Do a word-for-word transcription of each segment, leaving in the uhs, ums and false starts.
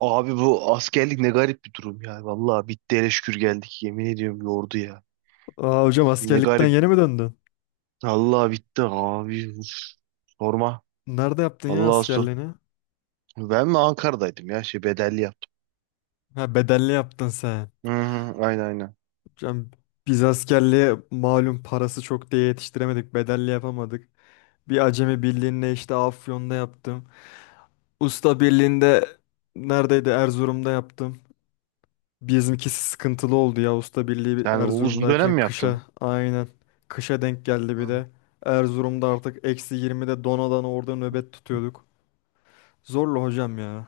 Abi bu askerlik ne garip bir durum ya. Vallahi bitti, hele şükür geldik. Yemin ediyorum, yordu ya. Aa hocam, Ne askerlikten garip. yeni mi döndün? Allah bitti abi. Uf, sorma. Nerede yaptın ya Allah'a sor. askerliğini? Ben mi Ankara'daydım ya? Şey, bedelli yaptım. Ha, bedelli yaptın sen. Hı hı, aynen aynen. Hocam, biz askerliğe malum parası çok diye yetiştiremedik. Bedelli yapamadık. Bir acemi birliğinde işte Afyon'da yaptım. Usta birliğinde neredeydi? Erzurum'da yaptım. Bizimkisi sıkıntılı oldu ya. Usta birliği bir Yani o uzun dönem Erzurum'dayken mi kışa yaptın? aynen. Kışa denk geldi bir Hı. de. Erzurum'da artık eksi yirmide donadan orada nöbet tutuyorduk. Zorlu hocam ya.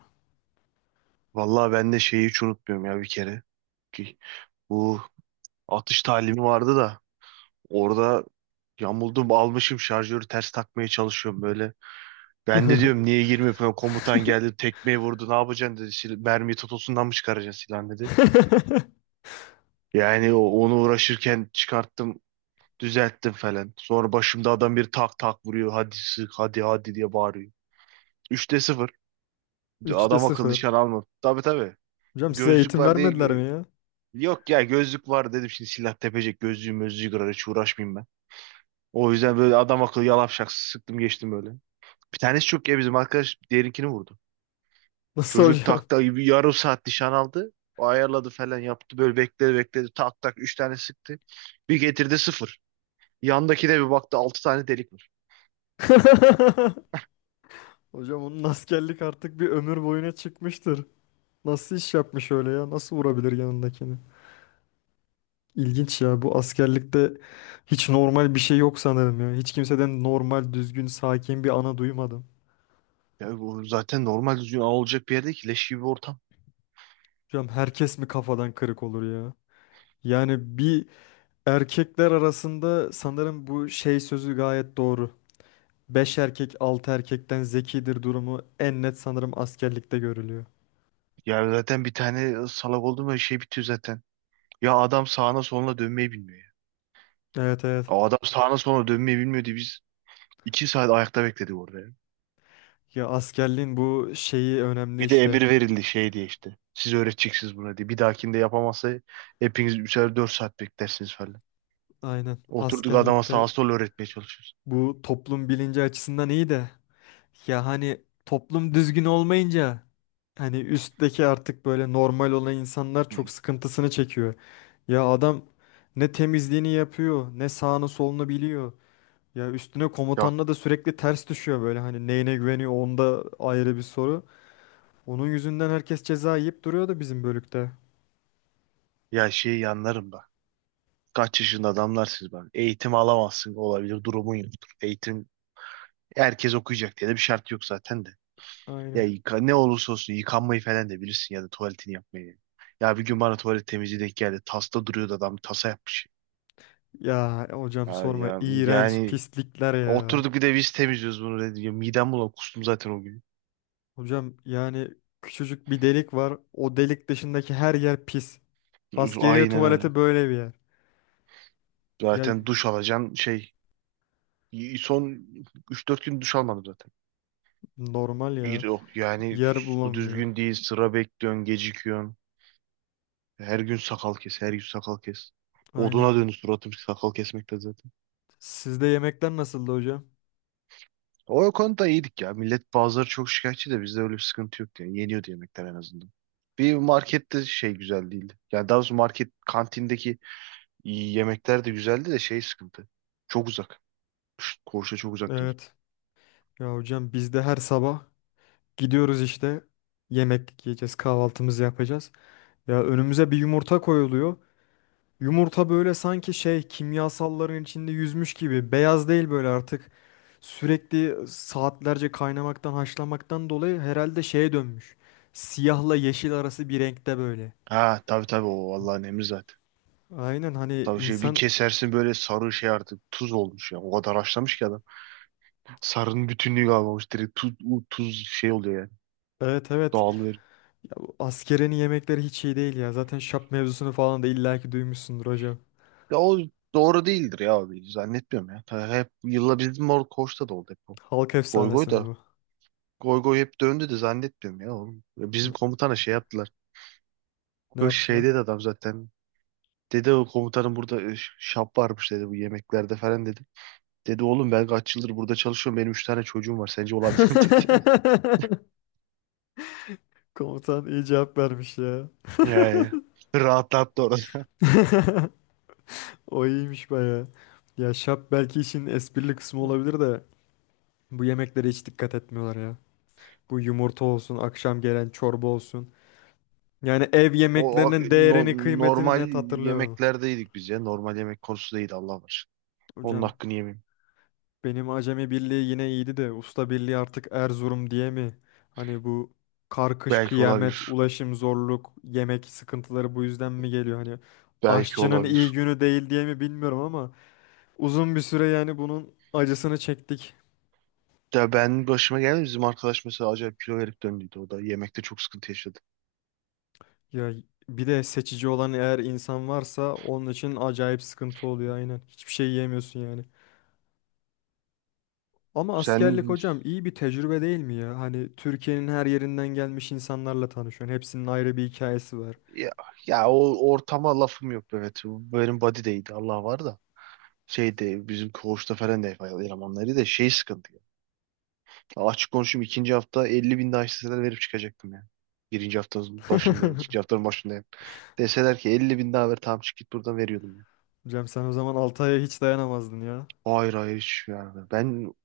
Vallahi ben de şeyi hiç unutmuyorum ya, bir kere. Ki bu atış talimi vardı da, orada yamuldum, almışım şarjörü ters takmaya çalışıyorum böyle. Ben de diyorum niye girmiyor falan, komutan geldi tekmeyi vurdu, ne yapacaksın dedi. Sil mermiyi totosundan mı çıkaracaksın silahını dedi. Yani o- onu uğraşırken çıkarttım, düzelttim falan. Sonra başımda adam bir tak tak vuruyor, hadi sık, hadi hadi diye bağırıyor. Üçte sıfır, Üçte adam akıllı sıfır. nişan almadı. Tabii tabii, Hocam, size gözlük eğitim var diye vermediler gö- mi ya? yok ya, gözlük var dedim, şimdi silah tepecek, gözlüğü mözlüğü kırar, hiç uğraşmayayım ben. O yüzden böyle adam akıllı yalap şak sıktım geçtim böyle. Bir tanesi çok ya, bizim arkadaş diğerinkini vurdu. Nasıl Çocuk hocam? takta gibi yarım saat nişan aldı. O ayarladı falan yaptı. Böyle bekledi bekledi. Tak tak üç tane sıktı. Bir getirdi sıfır. Yandaki de bir baktı, altı tane delik var. Hocam, onun askerlik artık bir ömür boyuna çıkmıştır. Nasıl iş yapmış öyle ya? Nasıl vurabilir yanındakini? İlginç ya, bu askerlikte hiç normal bir şey yok sanırım ya. Hiç kimseden normal, düzgün, sakin bir ana duymadım. Ya bu zaten normal düzgün ağ olacak bir yerde ki leş gibi bir ortam. Hocam, herkes mi kafadan kırık olur ya? Yani bir erkekler arasında sanırım bu şey sözü gayet doğru. Beş erkek altı erkekten zekidir durumu en net sanırım askerlikte görülüyor. Ya zaten bir tane salak oldu mu şey bitiyor zaten. Ya adam sağına soluna dönmeyi bilmiyor ya. Evet, evet. O adam sağına soluna dönmeyi bilmiyordu. Biz iki saat ayakta bekledik orada ya. Ya askerliğin bu şeyi önemli Bir de işte. emir verildi şey diye işte. Siz öğreteceksiniz buna diye. Bir dahakinde yapamazsa hepiniz üçer dört saat beklersiniz falan. Aynen. Oturduk adama Askerlikte sağa sola öğretmeye çalışıyoruz. bu toplum bilinci açısından iyi de ya hani toplum düzgün olmayınca hani üstteki artık böyle normal olan insanlar Hı. çok sıkıntısını çekiyor. Ya adam ne temizliğini yapıyor, ne sağını solunu biliyor. Ya üstüne Yok komutanla da sürekli ters düşüyor böyle, hani neyine güveniyor onda ayrı bir soru. Onun yüzünden herkes ceza yiyip duruyordu bizim bölükte. ya, şey yanlarım da. Kaç yaşında adamlar siz, ben. Eğitim alamazsın, olabilir, durumun yoktur. Eğitim, herkes okuyacak diye de bir şart yok zaten de. Ya Aynen. yıka- ne olursa olsun yıkanmayı falan da bilirsin ya da tuvaletini yapmayı. Ya bir gün bana tuvalet temizliği denk geldi. Tasta duruyordu, adam tasa yapmış. Ya hocam Ya, sorma, ya- iğrenç yani pislikler ya. oturduk bir de biz temizliyoruz bunu dedi. Ya midem bulan, kustum zaten o gün. Hocam yani küçücük bir delik var. O delik dışındaki her yer pis. Askeriye Aynen öyle. tuvaleti böyle bir yer. Ya Zaten duş alacaksın şey. y- Son üç dört gün duş almadım zaten. normal ya. İyi- Yok yani, Yer su bulamıyor. düzgün değil. Sıra bekliyorsun, gecikiyorsun. Her gün sakal kes, her gün sakal kes. Aynen. Oduna döndü suratım sakal kesmekte zaten. Sizde yemekler nasıldı hocam? O konuda iyiydik ya. Millet bazıları çok şikayetçi de bizde öyle bir sıkıntı yok yani. Yeniyordu yemekler en azından. Bir markette şey güzel değildi. Yani daha doğrusu market kantindeki İyi yemekler de güzeldi de şey sıkıntı. Çok uzak. Şşt, Korşa çok uzaktı bizim. Evet. Ya hocam, biz de her sabah gidiyoruz işte. Yemek yiyeceğiz, kahvaltımızı yapacağız. Ya önümüze bir yumurta koyuluyor. Yumurta böyle sanki şey kimyasalların içinde yüzmüş gibi. Beyaz değil böyle artık. Sürekli saatlerce kaynamaktan, haşlamaktan dolayı herhalde şeye dönmüş. Siyahla yeşil arası bir renkte böyle. Ha tabii tabii, o Allah'ın emri zaten. Aynen, hani Tabii şey, bir insan kesersin böyle sarı şey artık tuz olmuş ya. O kadar haşlamış ki adam. Sarının bütünlüğü kalmamış. Direkt tuz, u- tuz şey oluyor yani. evet, evet Dağılıyor. ya, bu askerenin yemekleri hiç iyi değil ya. Zaten şap mevzusunu falan da illaki duymuşsundur hocam. Ya o doğru değildir ya abi. Zannetmiyorum ya. Ta- hep yılla bizim orada Koç'ta da oldu hep o. Halk Goygoy efsanesi mi da. bu? Goygoy hep döndü de zannetmiyorum ya oğlum. Ya bizim komutana şey yaptılar. Ne Böyle şey yaptılar? dedi adam zaten. Dedi o komutanım burada e, şap varmış dedi bu yemeklerde falan dedi. Dedi oğlum ben kaç yıldır burada çalışıyorum. Benim üç tane çocuğum var. Sence olabilir mi dedi yani. Komutan iyi cevap vermiş ya. Yani rahatlattı orada. O iyiymiş baya. Ya şap belki işin esprili kısmı olabilir de bu yemeklere hiç dikkat etmiyorlar ya. Bu yumurta olsun, akşam gelen çorba olsun. Yani ev O yemeklerinin no- değerini, kıymetini normal net hatırlıyorum. yemeklerdeydik biz ya. Normal yemek konusu değil, Allah var. Onun Hocam, hakkını yemeyeyim. benim Acemi Birliği yine iyiydi de Usta Birliği artık Erzurum diye mi? Hani bu karkış Belki kıyamet, olabilir. ulaşım zorluk, yemek sıkıntıları bu yüzden mi geliyor? Hani Belki aşçının iyi olabilir. günü değil diye mi bilmiyorum ama uzun bir süre yani bunun acısını çektik. Ya ben başıma geldi. Bizim arkadaş mesela acayip kilo verip döndüydü. O da yemekte çok sıkıntı yaşadı. Ya bir de seçici olan eğer insan varsa onun için acayip sıkıntı oluyor aynen. Hiçbir şey yiyemiyorsun yani. Ama askerlik Sen hocam iyi bir tecrübe değil mi ya? Hani Türkiye'nin her yerinden gelmiş insanlarla tanışıyorsun. Hepsinin ayrı bir hikayesi var. ya, ya o ortama lafım yok, evet. Benim body değildi, Allah var da. Şeyde bizim koğuşta falan da elemanları da şey sıkıntı. Ya açık konuşayım, ikinci hafta elli bin daha isteseler verip çıkacaktım yani. Birinci haftanın başındayım. İkinci haftanın başındayım. Deseler ki elli bin daha ver, tamam çık git buradan, veriyordum ya. Hocam sen o zaman altı aya hiç dayanamazdın ya. Hayır hayır, hiç yani. Ben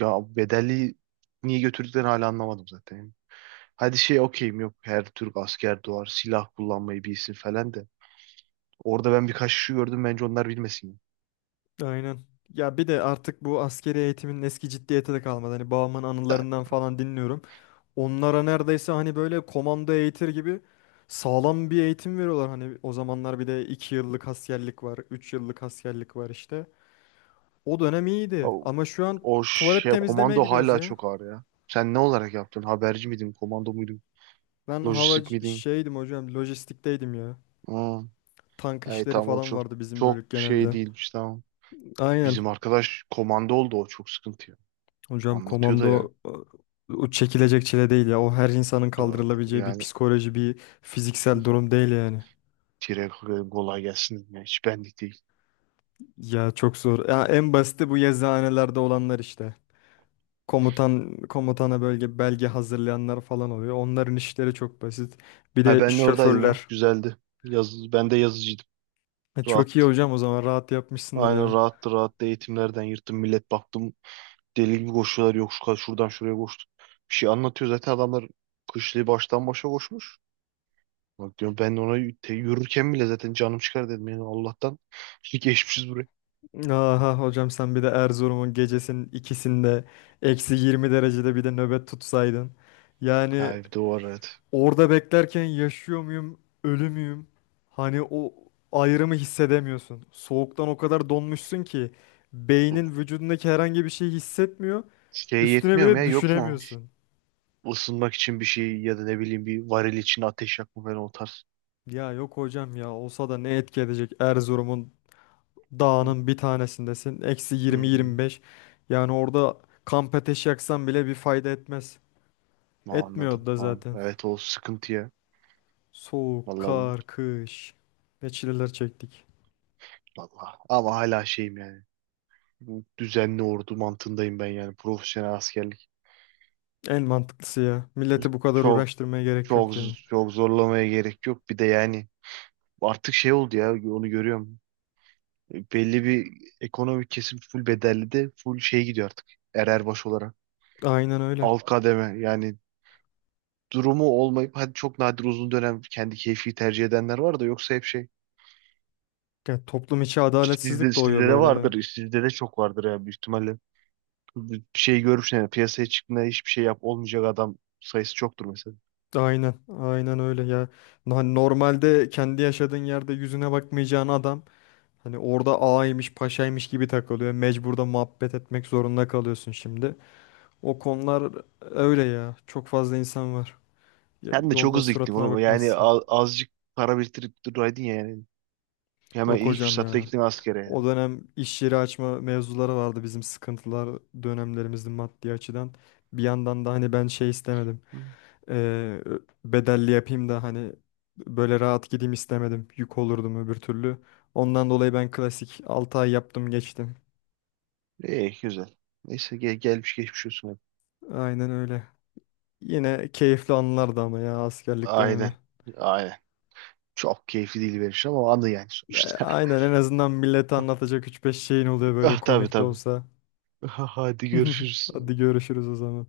ya, bedelli niye götürdüklerini hala anlamadım zaten. Hadi şey okeyim, yok her Türk asker doğar silah kullanmayı bilsin falan de. Orada ben birkaç kişi gördüm, bence onlar bilmesin. Aynen. Ya bir de artık bu askeri eğitimin eski ciddiyeti de kalmadı. Hani babamın Yani anılarından falan dinliyorum. Onlara neredeyse hani böyle komando eğitir gibi sağlam bir eğitim veriyorlar. Hani o zamanlar bir de iki yıllık askerlik var, üç yıllık askerlik var işte. O dönem iyiydi O, ama şu an o tuvalet şey temizlemeye komando gidiyoruz hala ya. çok ağır ya. Sen ne olarak yaptın? Haberci miydin? Komando muydun? Ben hava Lojistik miydin? şeydim hocam, lojistikteydim ya. Hmm. Tank Hey, işleri tamam o falan çok vardı bizim çok bölük şey genelde. değilmiş, tamam. Bizim Aynen. arkadaş komando oldu, o çok sıkıntı ya. Hocam Anlatıyor da ya. komando o o çekilecek çile değil ya. O her insanın Ee, kaldırılabileceği bir Yani psikoloji, bir fiziksel durum değil yani. tire kolay gelsin. Ya, hiç benlik değil. Ya çok zor. Ya en basiti bu yazıhanelerde olanlar işte. Komutan komutana bölge belge hazırlayanlar falan oluyor. Onların işleri çok basit. Bir Ha, de ben de oradaydım ya. şoförler. Güzeldi. Yaz, ben de yazıcıydım. E, Rahat. Çok iyi hocam, o zaman rahat yapmışsındır Aynen ya. rahattı rahattı, eğitimlerden yırttım. Millet baktım deli gibi koşuyorlar, yok şu kadar şuradan şuraya koştu. Bir şey anlatıyor zaten adamlar, kışlığı baştan başa koşmuş. Bak diyorum ben ona, y- te- yürürken bile zaten canım çıkar dedim yani, Allah'tan şimdi geçmişiz buraya. Aha hocam, sen bir de Erzurum'un gecesinin ikisinde eksi yirmi derecede bir de nöbet tutsaydın. Ha Yani evde o var, evet. orada beklerken yaşıyor muyum, ölü müyüm? Hani o ayrımı hissedemiyorsun. Soğuktan o kadar donmuşsun ki beynin vücudundaki herhangi bir şeyi hissetmiyor. Şey Üstüne yetmiyor mu ya, bile yok mu? düşünemiyorsun. Isınmak için bir şey ya da ne bileyim, bir varil için ateş yakma falan, o tarz. Ya yok hocam, ya olsa da ne etki edecek, Erzurum'un Hı, dağının bir tanesindesin. Eksi hı, yirmi yirmi beş. Yani orada kamp ateşi yaksan bile bir fayda etmez. Etmiyordu anladım. da Tamam. zaten. Evet o sıkıntı ya. Soğuk, Vallahi, kar, kış. Ne çileler çektik. vallahi. Ama hala şeyim yani. Bu düzenli ordu mantığındayım ben yani, profesyonel askerlik. En mantıklısı ya. Milleti bu kadar Çok uğraştırmaya gerek Çok yok ya. çok zorlamaya gerek yok. Bir de yani artık şey oldu ya, onu görüyorum. Belli bir ekonomik kesim full bedelli de full şey gidiyor artık. Ererbaş olarak. Aynen öyle. Alt kademe yani durumu olmayıp, hadi çok nadir uzun dönem kendi keyfi tercih edenler var da, yoksa hep şey. Ya toplum içi Sizde, adaletsizlik doğuyor sizde de böyle de. vardır. Sizde de çok vardır ya büyük ihtimalle. Bir şey görmüşsün yani piyasaya çıktığında hiçbir şey yap olmayacak adam sayısı çoktur mesela. Aynen, aynen öyle ya. Na- Normalde kendi yaşadığın yerde yüzüne bakmayacağın adam hani orada ağaymış, paşaymış gibi takılıyor. Mecbur da muhabbet etmek zorunda kalıyorsun şimdi. O konular öyle ya. Çok fazla insan var. Ya- Sen de çok Yolda hızlı gittin suratına oğlum. Yani bakmazsın. a- azıcık para biriktirip duraydın ya yani. Hemen Yok ilk hocam fırsatta ya. gittim askere ya. O dönem iş yeri açma mevzuları vardı bizim sıkıntılar dönemlerimizde maddi açıdan. Bir yandan da hani ben şey istemedim. Hı. Ee, Bedelli yapayım da hani böyle rahat gideyim istemedim. Yük olurdum öbür türlü. Ondan dolayı ben klasik altı ay yaptım geçtim. İyi güzel. Neyse gel, gelmiş geçmiş olsun hep. Aynen öyle. Yine keyifli anılardı ama ya askerlik Aynen. dönemi. Aynen. Çok keyifli değil benim için ama anı yani Ya, sonuçta. aynen, en azından millete anlatacak üç beş şeyin oluyor böyle Ah tabii komik de tabii. olsa. Hadi görüşürüz. Hadi görüşürüz o zaman.